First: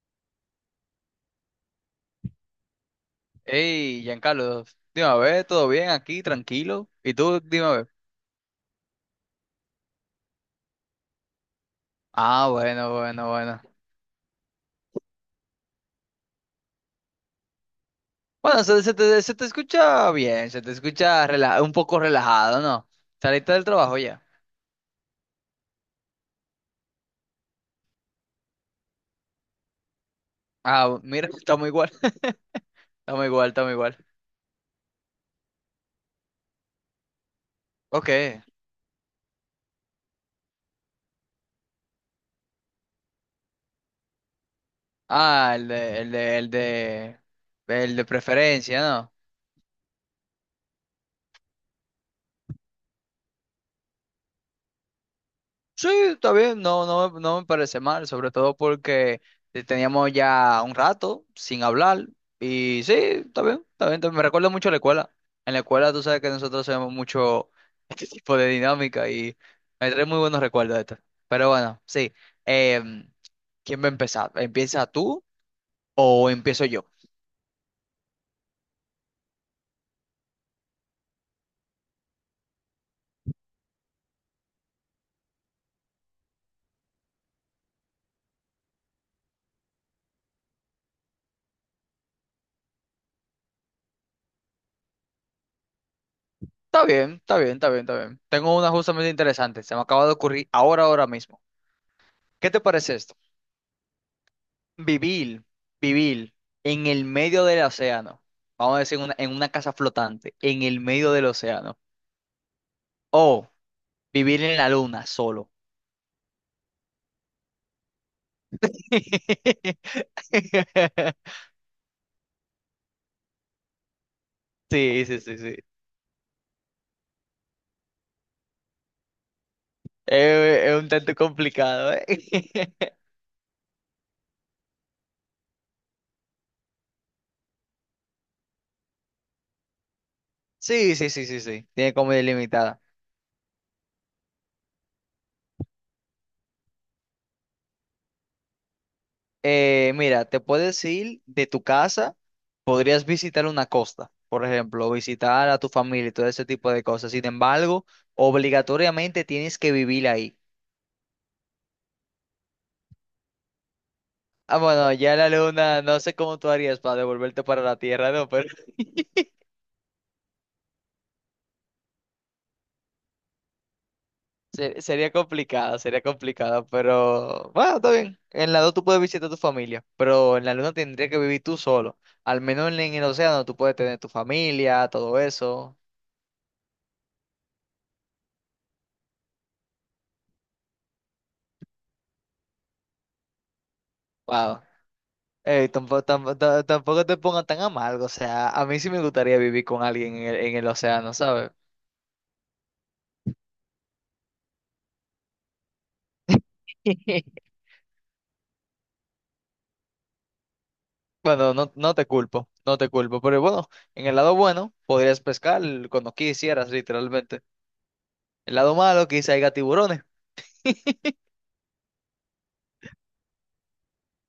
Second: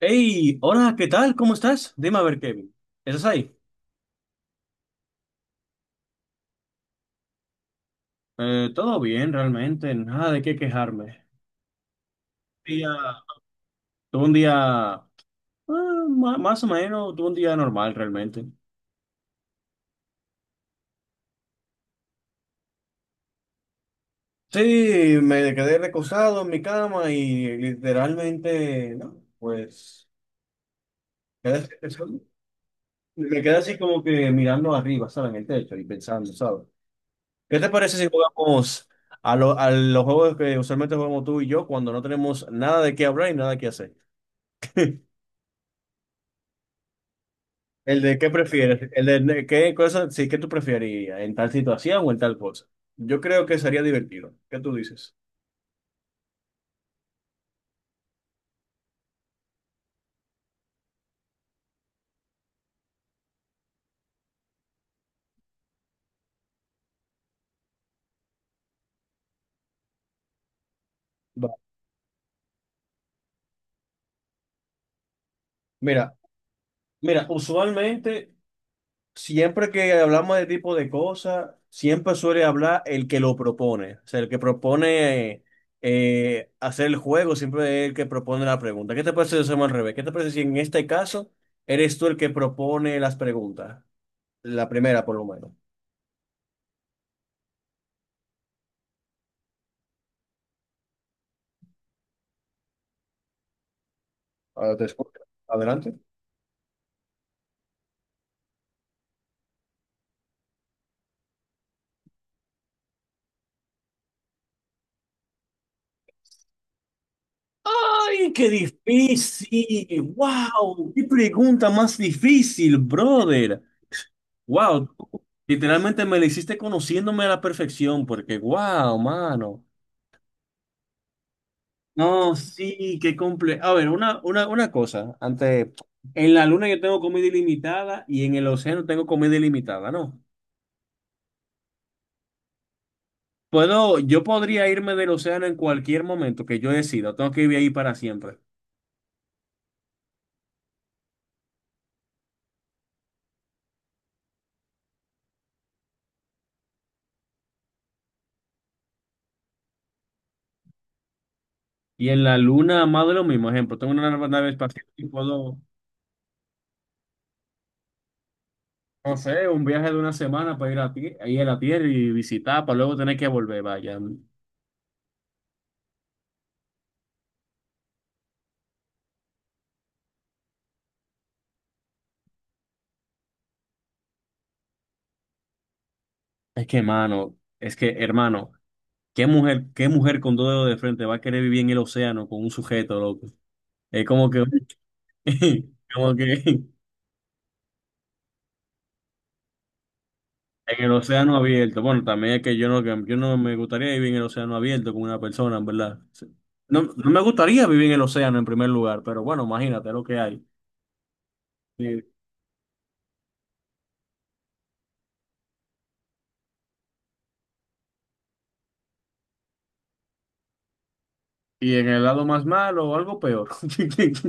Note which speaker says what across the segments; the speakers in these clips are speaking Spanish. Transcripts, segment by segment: Speaker 1: Hey, hola, ¿qué tal? ¿Cómo estás? Dime a ver, Kevin. ¿Estás ahí?
Speaker 2: Hey, Giancarlo, dime a ver, ¿todo bien aquí? ¿Tranquilo? ¿Y tú? Dime a ver.
Speaker 1: Todo bien, realmente, nada de qué quejarme.
Speaker 2: Ah, bueno,
Speaker 1: Día,
Speaker 2: bueno, bueno.
Speaker 1: Tuve un día, más o menos, tuve un día normal realmente.
Speaker 2: Bueno, se te escucha bien, se te escucha un poco relajado, ¿no? Saliste del trabajo ya.
Speaker 1: Sí, me quedé recostado en mi cama y literalmente, no, pues,
Speaker 2: Ah, mira, estamos
Speaker 1: quedé-
Speaker 2: igual, estamos
Speaker 1: me
Speaker 2: igual,
Speaker 1: quedé
Speaker 2: estamos
Speaker 1: así
Speaker 2: igual.
Speaker 1: como que mirando arriba, ¿sabes? En el techo y pensando, ¿sabes? ¿Qué te parece si
Speaker 2: Ok.
Speaker 1: jugamos a, a los juegos que usualmente jugamos tú y yo cuando no tenemos nada de qué hablar y nada que hacer?
Speaker 2: Ah, el de, el de, el de, el
Speaker 1: ¿El
Speaker 2: de
Speaker 1: de qué
Speaker 2: preferencia,
Speaker 1: prefieres?
Speaker 2: ¿no?
Speaker 1: ¿El de qué cosa, sí, qué tú preferirías? ¿En tal situación o en tal cosa? Yo creo que sería divertido. ¿Qué tú dices?
Speaker 2: Sí, está bien, no, no, no me parece mal, sobre todo porque teníamos ya un rato sin hablar y sí, está bien, está bien, está bien. Me recuerda mucho a la escuela. En la escuela tú sabes que nosotros hacemos mucho este tipo de dinámica y me trae muy buenos recuerdos de esto. Pero
Speaker 1: Va.
Speaker 2: bueno, sí, em, ¿quién va a empezar? ¿Empieza tú
Speaker 1: Mira,
Speaker 2: o empiezo yo?
Speaker 1: mira, usualmente, siempre que hablamos de tipo de cosas, siempre suele hablar el que lo propone. O sea, el que propone hacer el juego, siempre es el que propone la pregunta. ¿Qué te parece si lo hacemos al revés? ¿Qué te parece si en este caso eres tú el que propone las preguntas? La primera, por lo menos.
Speaker 2: Está bien, está bien, está bien, está bien. Tengo una justamente interesante, se me acaba de ocurrir ahora, ahora mismo. ¿Qué te parece esto?
Speaker 1: Ahora te escucho.
Speaker 2: Vivir,
Speaker 1: Adelante.
Speaker 2: vivir en el medio del océano. Vamos a decir en una casa flotante, en el medio del océano. O vivir en la luna solo.
Speaker 1: ¡Ay, qué difícil! ¡Wow! ¡Qué pregunta más difícil, brother! ¡Wow!
Speaker 2: Sí, sí, sí, sí.
Speaker 1: Literalmente me la hiciste conociéndome a la perfección, porque ¡wow, mano!
Speaker 2: Es, un tanto complicado,
Speaker 1: No,
Speaker 2: ¿eh?
Speaker 1: sí, qué comple... A ver, una cosa. Antes, en la luna yo tengo comida ilimitada y en el océano tengo comida ilimitada, ¿no?
Speaker 2: Sí, sí, sí, sí, sí. Tiene como delimitada.
Speaker 1: Puedo, yo podría irme del océano en cualquier momento que yo decida. Tengo que vivir ahí para siempre.
Speaker 2: Mira, te puedes ir de tu casa, podrías visitar una costa, por ejemplo, visitar a tu familia y todo ese tipo de cosas. Sin embargo, obligatoriamente tienes que vivir ahí.
Speaker 1: Y en la luna, más de lo mismo. Ejemplo, tengo una nave
Speaker 2: Ah,
Speaker 1: espacial
Speaker 2: bueno,
Speaker 1: y
Speaker 2: ya la
Speaker 1: puedo...
Speaker 2: luna, no sé cómo tú harías para devolverte para la Tierra, no, pero
Speaker 1: No sé, un viaje de una semana para ir a, ir a la tierra y visitar, para luego tener que volver, vaya.
Speaker 2: sería complicado, pero bueno, está bien. En la dos tú puedes visitar a tu familia, pero en la luna tendrías que vivir tú solo. Al menos en el océano tú puedes tener tu familia, todo eso.
Speaker 1: Es que, mano, es que, hermano, qué mujer con dos dedos de frente va a querer vivir en el océano con un sujeto, loco? Es como que,
Speaker 2: Wow. Ey, tampoco,
Speaker 1: como
Speaker 2: tampo- ta-
Speaker 1: que
Speaker 2: tampoco te pongas tan amargo, o sea, a mí sí me gustaría vivir con alguien en el
Speaker 1: en el
Speaker 2: océano,
Speaker 1: océano
Speaker 2: ¿sabes?
Speaker 1: abierto. Bueno, también es que yo no me gustaría vivir en el océano abierto con una persona, en verdad. Sí. No, no me gustaría vivir en el océano en primer lugar, pero bueno, imagínate lo que hay.
Speaker 2: Bueno, no, no
Speaker 1: Y,
Speaker 2: te culpo, no te culpo, pero bueno, en el lado bueno podrías pescar cuando quisieras, literalmente. El lado malo, que haya tiburones.
Speaker 1: y en el lado más malo, o algo peor.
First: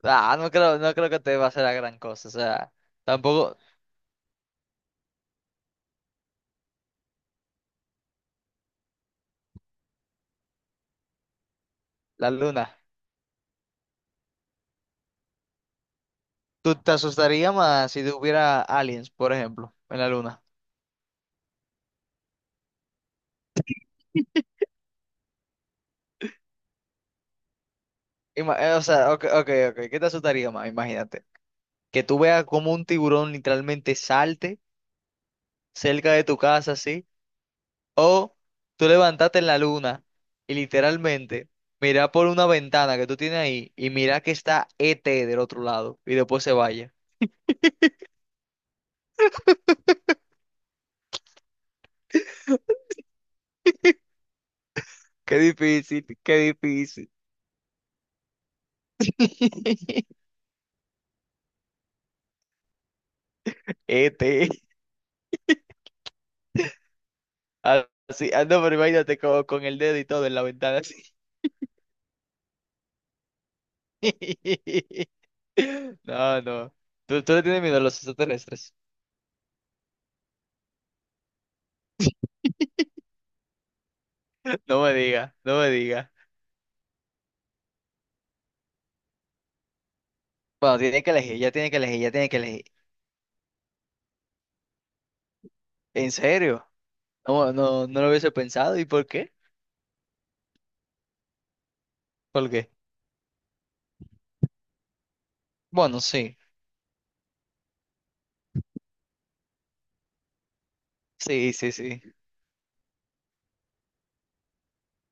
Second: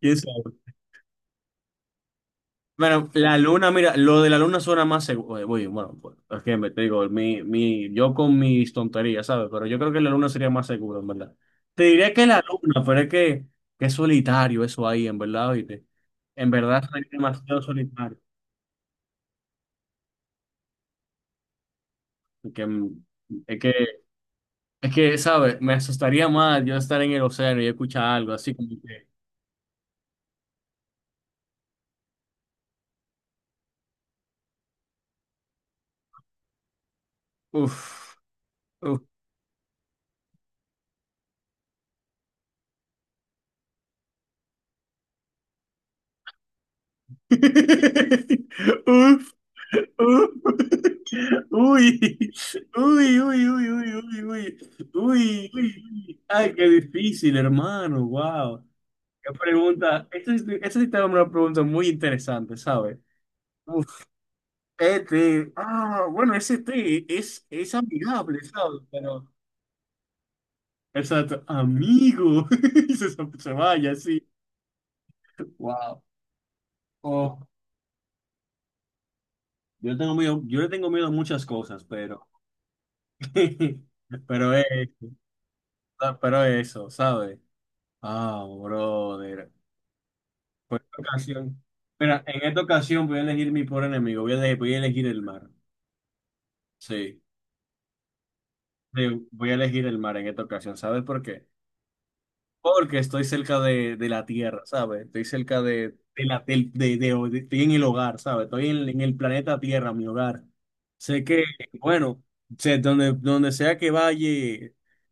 Speaker 1: ¿Quién
Speaker 2: Ah, no
Speaker 1: sabe?
Speaker 2: creo, no creo que te va a hacer la gran cosa. O sea,
Speaker 1: Bueno, la
Speaker 2: tampoco
Speaker 1: luna, mira, lo de la luna suena más seguro. Bueno, pues, es que me te digo, mi, yo con mis tonterías, ¿sabes? Pero yo creo que la luna sería más seguro, en verdad. Te diría que
Speaker 2: la
Speaker 1: la
Speaker 2: luna.
Speaker 1: luna, pero es que es solitario eso ahí, en verdad, oíste. En
Speaker 2: ¿Tú
Speaker 1: verdad
Speaker 2: te
Speaker 1: sería
Speaker 2: asustaría
Speaker 1: demasiado
Speaker 2: más si
Speaker 1: solitario.
Speaker 2: hubiera aliens, por ejemplo, en la luna?
Speaker 1: Porque, es que, es que, ¿sabes? Me asustaría más yo estar en el océano y escuchar algo así como
Speaker 2: O
Speaker 1: que,
Speaker 2: sea, ok, ok, ok. ¿Qué te asustaría más? Imagínate. Que tú veas como un tiburón literalmente salte cerca de tu casa, así.
Speaker 1: uff,
Speaker 2: O tú levantarte en la luna y literalmente mira por una ventana que tú tienes ahí y mira que está ET del otro lado y después se vaya.
Speaker 1: Uf, uf. Uy, uy, uy, uy, uy, uy, uy,
Speaker 2: Qué
Speaker 1: uy,
Speaker 2: difícil,
Speaker 1: uy.
Speaker 2: qué
Speaker 1: Ay, qué
Speaker 2: difícil.
Speaker 1: difícil, hermano. Wow. Qué pregunta. Esta sí te va a dar una pregunta muy interesante, ¿sabes? Uf,
Speaker 2: Este,
Speaker 1: este. Ah, bueno, ese té es
Speaker 2: así,
Speaker 1: amigable,
Speaker 2: ah, no, pero
Speaker 1: ¿sabes?
Speaker 2: imagínate
Speaker 1: Pero.
Speaker 2: con el dedo y todo en la ventana, así.
Speaker 1: Exacto, amigo. Se, se vaya, sí. Wow.
Speaker 2: No, no. Tú le
Speaker 1: Oh,
Speaker 2: tienes miedo a los extraterrestres?
Speaker 1: yo tengo miedo, yo le tengo miedo a muchas cosas, pero. Pero
Speaker 2: No me
Speaker 1: eso,
Speaker 2: diga, no me diga.
Speaker 1: pero eso, ¿sabes? Ah, brother.
Speaker 2: Bueno,
Speaker 1: Por esta
Speaker 2: tiene que elegir, ya
Speaker 1: ocasión.
Speaker 2: tiene que elegir, ya
Speaker 1: Mira,
Speaker 2: tiene que
Speaker 1: en esta
Speaker 2: elegir.
Speaker 1: ocasión voy a elegir mi pobre enemigo. Voy a elegir el mar.
Speaker 2: ¿En serio?
Speaker 1: Sí,
Speaker 2: No, no, no lo hubiese pensado. ¿Y por
Speaker 1: sí,
Speaker 2: qué?
Speaker 1: voy a elegir el mar en esta ocasión. ¿Sabes por qué?
Speaker 2: ¿Por qué?
Speaker 1: Porque estoy cerca de la tierra, ¿sabes? Estoy cerca
Speaker 2: Bueno,
Speaker 1: de
Speaker 2: sí,
Speaker 1: la de, de- estoy en el hogar, ¿sabes? Estoy en el planeta Tierra, mi hogar. Sé que,
Speaker 2: sí, sí, sí.
Speaker 1: bueno, sé, donde, donde sea que vaya,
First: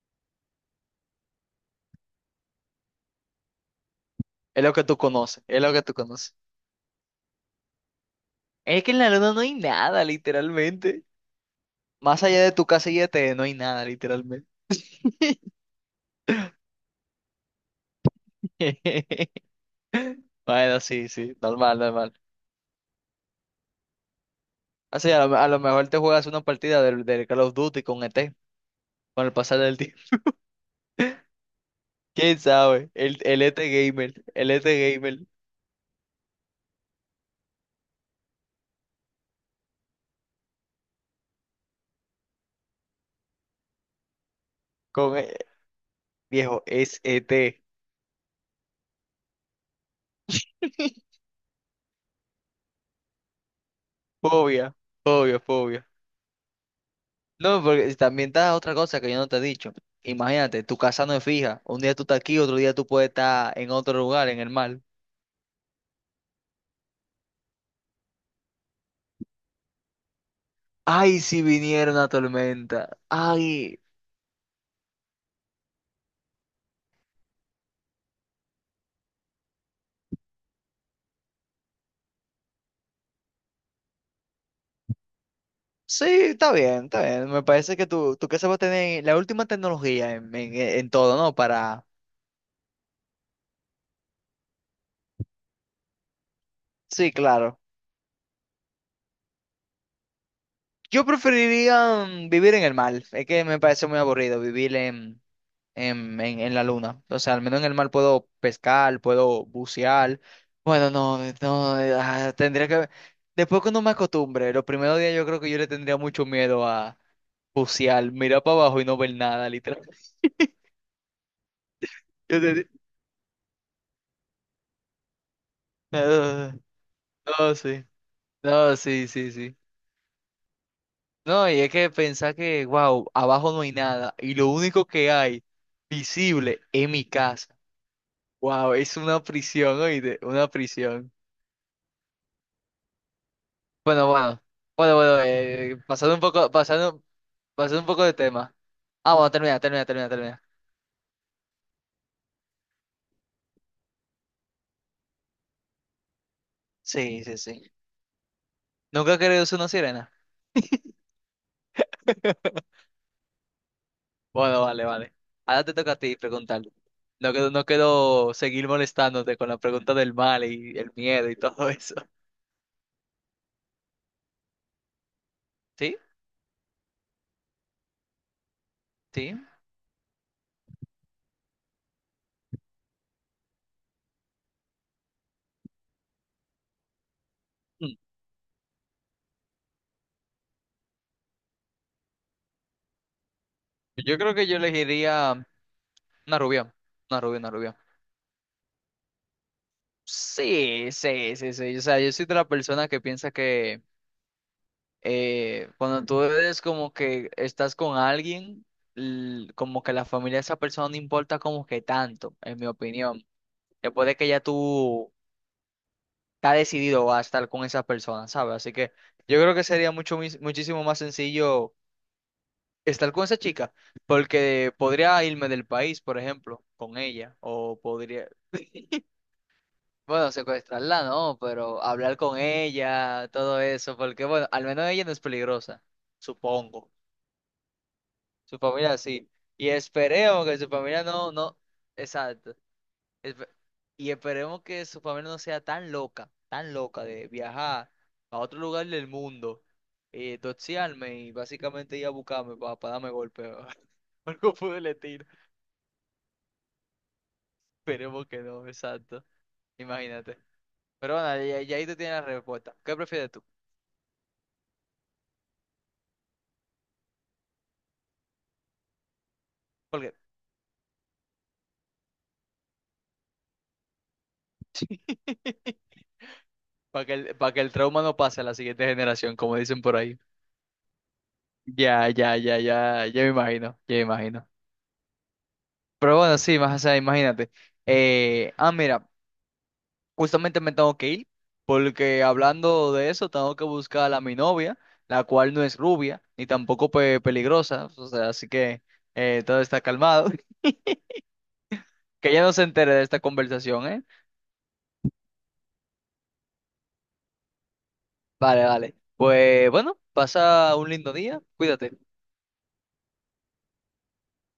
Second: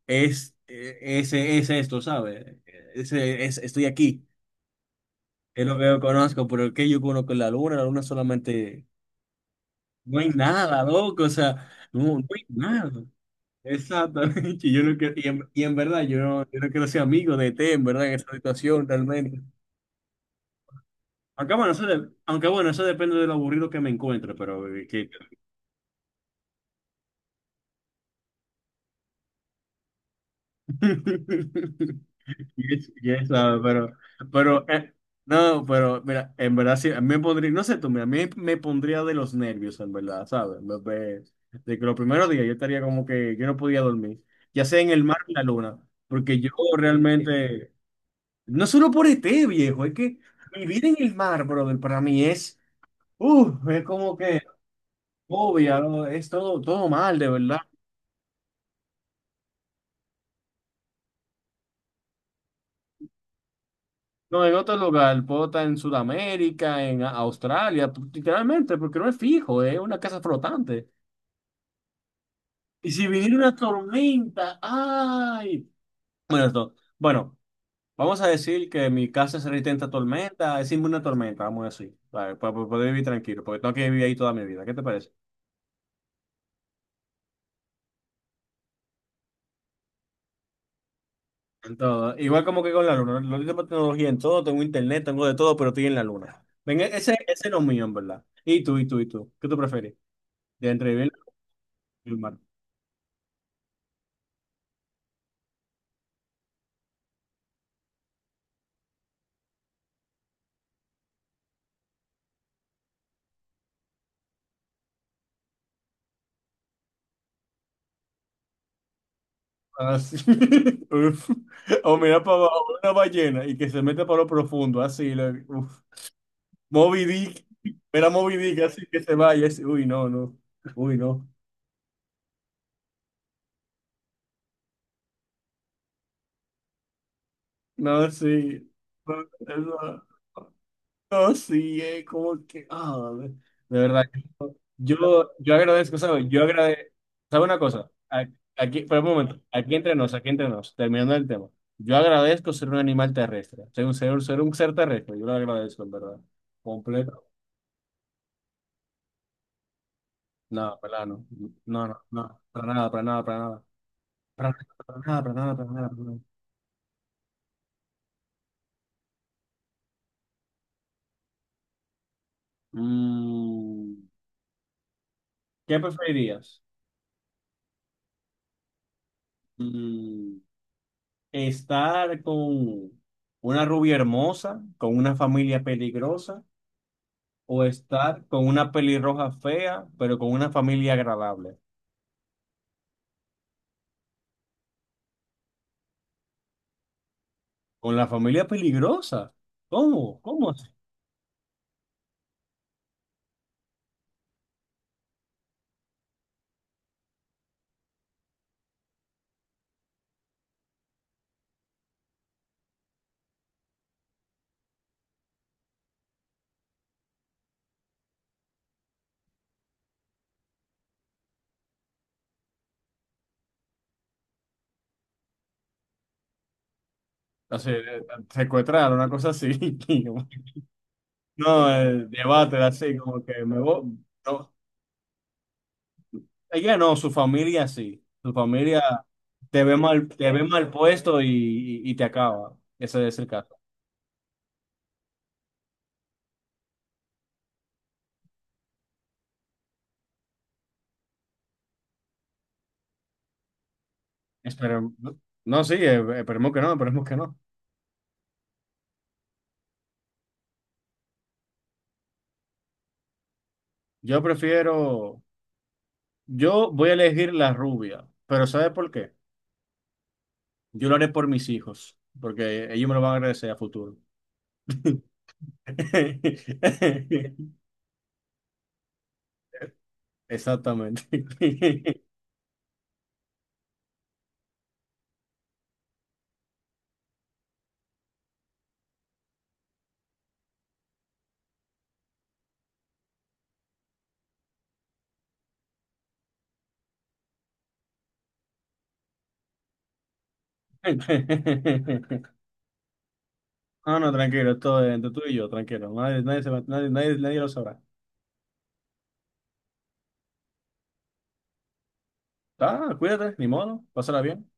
Speaker 1: es, ese es esto, ¿sabes? Ese, es, estoy aquí.
Speaker 2: Es lo que tú conoces, es
Speaker 1: Es
Speaker 2: lo
Speaker 1: lo
Speaker 2: que
Speaker 1: que
Speaker 2: tú
Speaker 1: yo
Speaker 2: conoces.
Speaker 1: conozco, pero ¿qué yo conozco? La luna
Speaker 2: Es
Speaker 1: solamente,
Speaker 2: que en la luna no hay nada,
Speaker 1: no hay nada,
Speaker 2: literalmente.
Speaker 1: loco, o sea, no,
Speaker 2: Más
Speaker 1: no
Speaker 2: allá
Speaker 1: hay
Speaker 2: de tu casa y
Speaker 1: nada.
Speaker 2: de T, no hay nada, literalmente.
Speaker 1: Exactamente, yo no quiero, y en verdad, yo no, yo no quiero ser amigo de T, en verdad, en esta situación, realmente.
Speaker 2: Bueno, sí, sí,
Speaker 1: Aunque bueno,
Speaker 2: normal, normal.
Speaker 1: aunque bueno, eso depende de lo aburrido que me encuentre, pero que-
Speaker 2: Así a lo mejor te juegas una partida del Call of Duty con E T con el pasar del tiempo. ¿Quién sabe?
Speaker 1: Yes, yes,
Speaker 2: El E
Speaker 1: ah,
Speaker 2: T Gamer, el E
Speaker 1: pero
Speaker 2: T Gamer,
Speaker 1: no, pero mira, en verdad sí, a mí me pondría, no sé tú, mira, a mí me pondría de los nervios, en verdad, ¿sabes? De que los primeros días yo estaría como que yo no podía dormir, ya sea en el mar
Speaker 2: con...
Speaker 1: o en la luna, porque yo
Speaker 2: viejo, es E T.
Speaker 1: realmente, no solo por ET, viejo, es que vivir en el mar, brother, para mí es como que...
Speaker 2: Fobia, fobia, fobia.
Speaker 1: Obvio, es todo, todo mal, de verdad.
Speaker 2: No, porque también está otra cosa que yo no te he dicho. Imagínate, tu casa no es fija. Un día tú estás aquí, otro día tú puedes estar en otro lugar, en
Speaker 1: No,
Speaker 2: el
Speaker 1: en otro
Speaker 2: mar.
Speaker 1: lugar, puedo estar en Sudamérica, en Australia, literalmente, porque no es fijo, es una casa flotante.
Speaker 2: Ay, si viniera una
Speaker 1: Y
Speaker 2: tormenta.
Speaker 1: si viniera una
Speaker 2: Ay.
Speaker 1: tormenta, ¡ay! Bueno, esto, bueno, vamos a decir que mi casa es resistente a tormenta, es inmune a tormenta, vamos a decir, para poder vivir tranquilo, porque tengo que vivir ahí toda mi vida, ¿qué te parece?
Speaker 2: Sí, está bien, está bien. Me parece que tu casa va a tener la última tecnología en todo, ¿no?
Speaker 1: En
Speaker 2: Para...
Speaker 1: todo, igual como que con la luna, lo tengo tecnología en todo, tengo internet, tengo de todo, pero estoy en la luna. Venga,
Speaker 2: Sí,
Speaker 1: ese no
Speaker 2: claro.
Speaker 1: es mío, en verdad. ¿Y tú, y tú, y tú? ¿Qué tú prefieres? ¿De entre
Speaker 2: Yo
Speaker 1: vivir
Speaker 2: preferiría
Speaker 1: en el mar?
Speaker 2: vivir en el mar. Es que me parece muy aburrido vivir en la luna. O sea, al menos en el mar puedo pescar, puedo bucear. Bueno, no, no, tendría que... Después cuando me acostumbre, los primeros días yo creo que yo le tendría mucho miedo a bucear, mirar para abajo y no ver nada, literal.
Speaker 1: Así. Uf. O mira para
Speaker 2: Yo
Speaker 1: abajo
Speaker 2: te-
Speaker 1: una ballena y que se mete para lo profundo, así. Uf.
Speaker 2: Ah,
Speaker 1: Moby Dick.
Speaker 2: no, sí.
Speaker 1: Mira Moby Dick,
Speaker 2: No,
Speaker 1: así que
Speaker 2: sí,
Speaker 1: se
Speaker 2: sí,
Speaker 1: vaya.
Speaker 2: sí.
Speaker 1: Así. Uy, no, no. Uy, no.
Speaker 2: No, y es que pensar que, wow, abajo no hay nada y lo único que hay visible es mi casa.
Speaker 1: No, sí.
Speaker 2: Wow, es
Speaker 1: No,
Speaker 2: una prisión,
Speaker 1: no,
Speaker 2: oíste, una prisión.
Speaker 1: no, sí, como que. De verdad.
Speaker 2: Bueno, bueno, bueno, bueno,
Speaker 1: Yo, yo agradezco,
Speaker 2: pasando un
Speaker 1: ¿sabes? Yo
Speaker 2: poco,
Speaker 1: agradezco.
Speaker 2: pasando,
Speaker 1: ¿Sabe una
Speaker 2: pasando un
Speaker 1: cosa?
Speaker 2: poco de
Speaker 1: A-
Speaker 2: tema.
Speaker 1: Aquí, por un
Speaker 2: Ah, bueno,
Speaker 1: momento.
Speaker 2: termina,
Speaker 1: Aquí
Speaker 2: termina,
Speaker 1: entre
Speaker 2: termina,
Speaker 1: nos, aquí
Speaker 2: termina.
Speaker 1: entre nos. Terminando el tema. Yo agradezco ser un animal terrestre. Ser un ser terrestre. Yo lo agradezco, en verdad.
Speaker 2: Sí,
Speaker 1: Completo.
Speaker 2: sí, sí. ¿Nunca he querido ser una sirena?
Speaker 1: No, para nada, no. No, no, no. Para nada, para nada, para nada. Para
Speaker 2: Bueno, vale, vale.
Speaker 1: nada, para nada,
Speaker 2: Ahora
Speaker 1: para
Speaker 2: te
Speaker 1: nada,
Speaker 2: toca a
Speaker 1: para
Speaker 2: ti
Speaker 1: nada.
Speaker 2: preguntar. No quiero, no quiero seguir molestándote con la pregunta del mal y el miedo y todo eso.
Speaker 1: Mm, ¿Qué
Speaker 2: ¿Sí?
Speaker 1: preferirías?
Speaker 2: ¿Sí?
Speaker 1: Mm, ¿Estar con una rubia hermosa, con una familia peligrosa, o
Speaker 2: Mm.
Speaker 1: estar con una pelirroja fea, pero con una familia agradable?
Speaker 2: Yo creo que yo elegiría. Una rubia, una rubia, una rubia.
Speaker 1: ¿Con la familia peligrosa? ¿Cómo? ¿Cómo así?
Speaker 2: Sí, sí, sí, sí. O sea, yo soy de la persona que piensa que cuando tú eres como que estás con alguien, como que la familia de esa persona no importa como que tanto, en mi opinión. Después de que ya tú estás decidido a estar con esa persona, ¿sabes? Así que yo creo que sería muchísimo más sencillo estar con esa chica, porque podría irme del país, por ejemplo, con ella,
Speaker 1: O sea,
Speaker 2: o podría...
Speaker 1: secuestrar, una cosa así.
Speaker 2: Bueno, secuestrarla no,
Speaker 1: No,
Speaker 2: pero
Speaker 1: el
Speaker 2: hablar con
Speaker 1: debate así, como
Speaker 2: ella,
Speaker 1: que me
Speaker 2: todo
Speaker 1: voy.
Speaker 2: eso, porque bueno,
Speaker 1: No,
Speaker 2: al menos ella no es peligrosa,
Speaker 1: ella
Speaker 2: supongo.
Speaker 1: no, su familia sí. Su
Speaker 2: Su
Speaker 1: familia
Speaker 2: familia sí. Y
Speaker 1: te ve
Speaker 2: esperemos que su
Speaker 1: mal
Speaker 2: familia
Speaker 1: puesto y,
Speaker 2: no, no,
Speaker 1: y te acaba.
Speaker 2: exacto.
Speaker 1: Ese es el
Speaker 2: Espe-
Speaker 1: caso.
Speaker 2: Y esperemos que su familia no sea tan loca de viajar a otro lugar del mundo, doxiarme y básicamente ir a buscarme para, darme golpe o algo pude
Speaker 1: Esperemos.
Speaker 2: le tiro.
Speaker 1: No, sí, esperemos que no, esperemos que no.
Speaker 2: Esperemos que no, exacto. Imagínate. Pero bueno, y ahí tú tienes la respuesta. ¿Qué prefieres tú?
Speaker 1: Yo prefiero, yo voy a elegir la rubia, pero ¿sabes por qué?
Speaker 2: ¿Por qué?
Speaker 1: Yo lo haré por mis hijos, porque ellos me lo van a agradecer a futuro.
Speaker 2: Para que para que el trauma no pase a la siguiente generación, como dicen por ahí.
Speaker 1: Exactamente.
Speaker 2: Ya me imagino, ya me imagino. Pero bueno, sí, más, o sea, imagínate. Mira, justamente me tengo que ir, porque hablando de eso, tengo que buscar a mi novia, la cual no es rubia, ni tampoco peligrosa, o sea, así que todo está calmado. Que ella no se entere de esta conversación,
Speaker 1: No,
Speaker 2: ¿eh?
Speaker 1: no, tranquilo, esto es entre tú y yo, tranquilo. Nadie, nadie, nadie, nadie lo sabrá.
Speaker 2: Vale, vale. Pues bueno, pasa un lindo día, cuídate.
Speaker 1: Ah, cuídate, ni modo, pásala bien.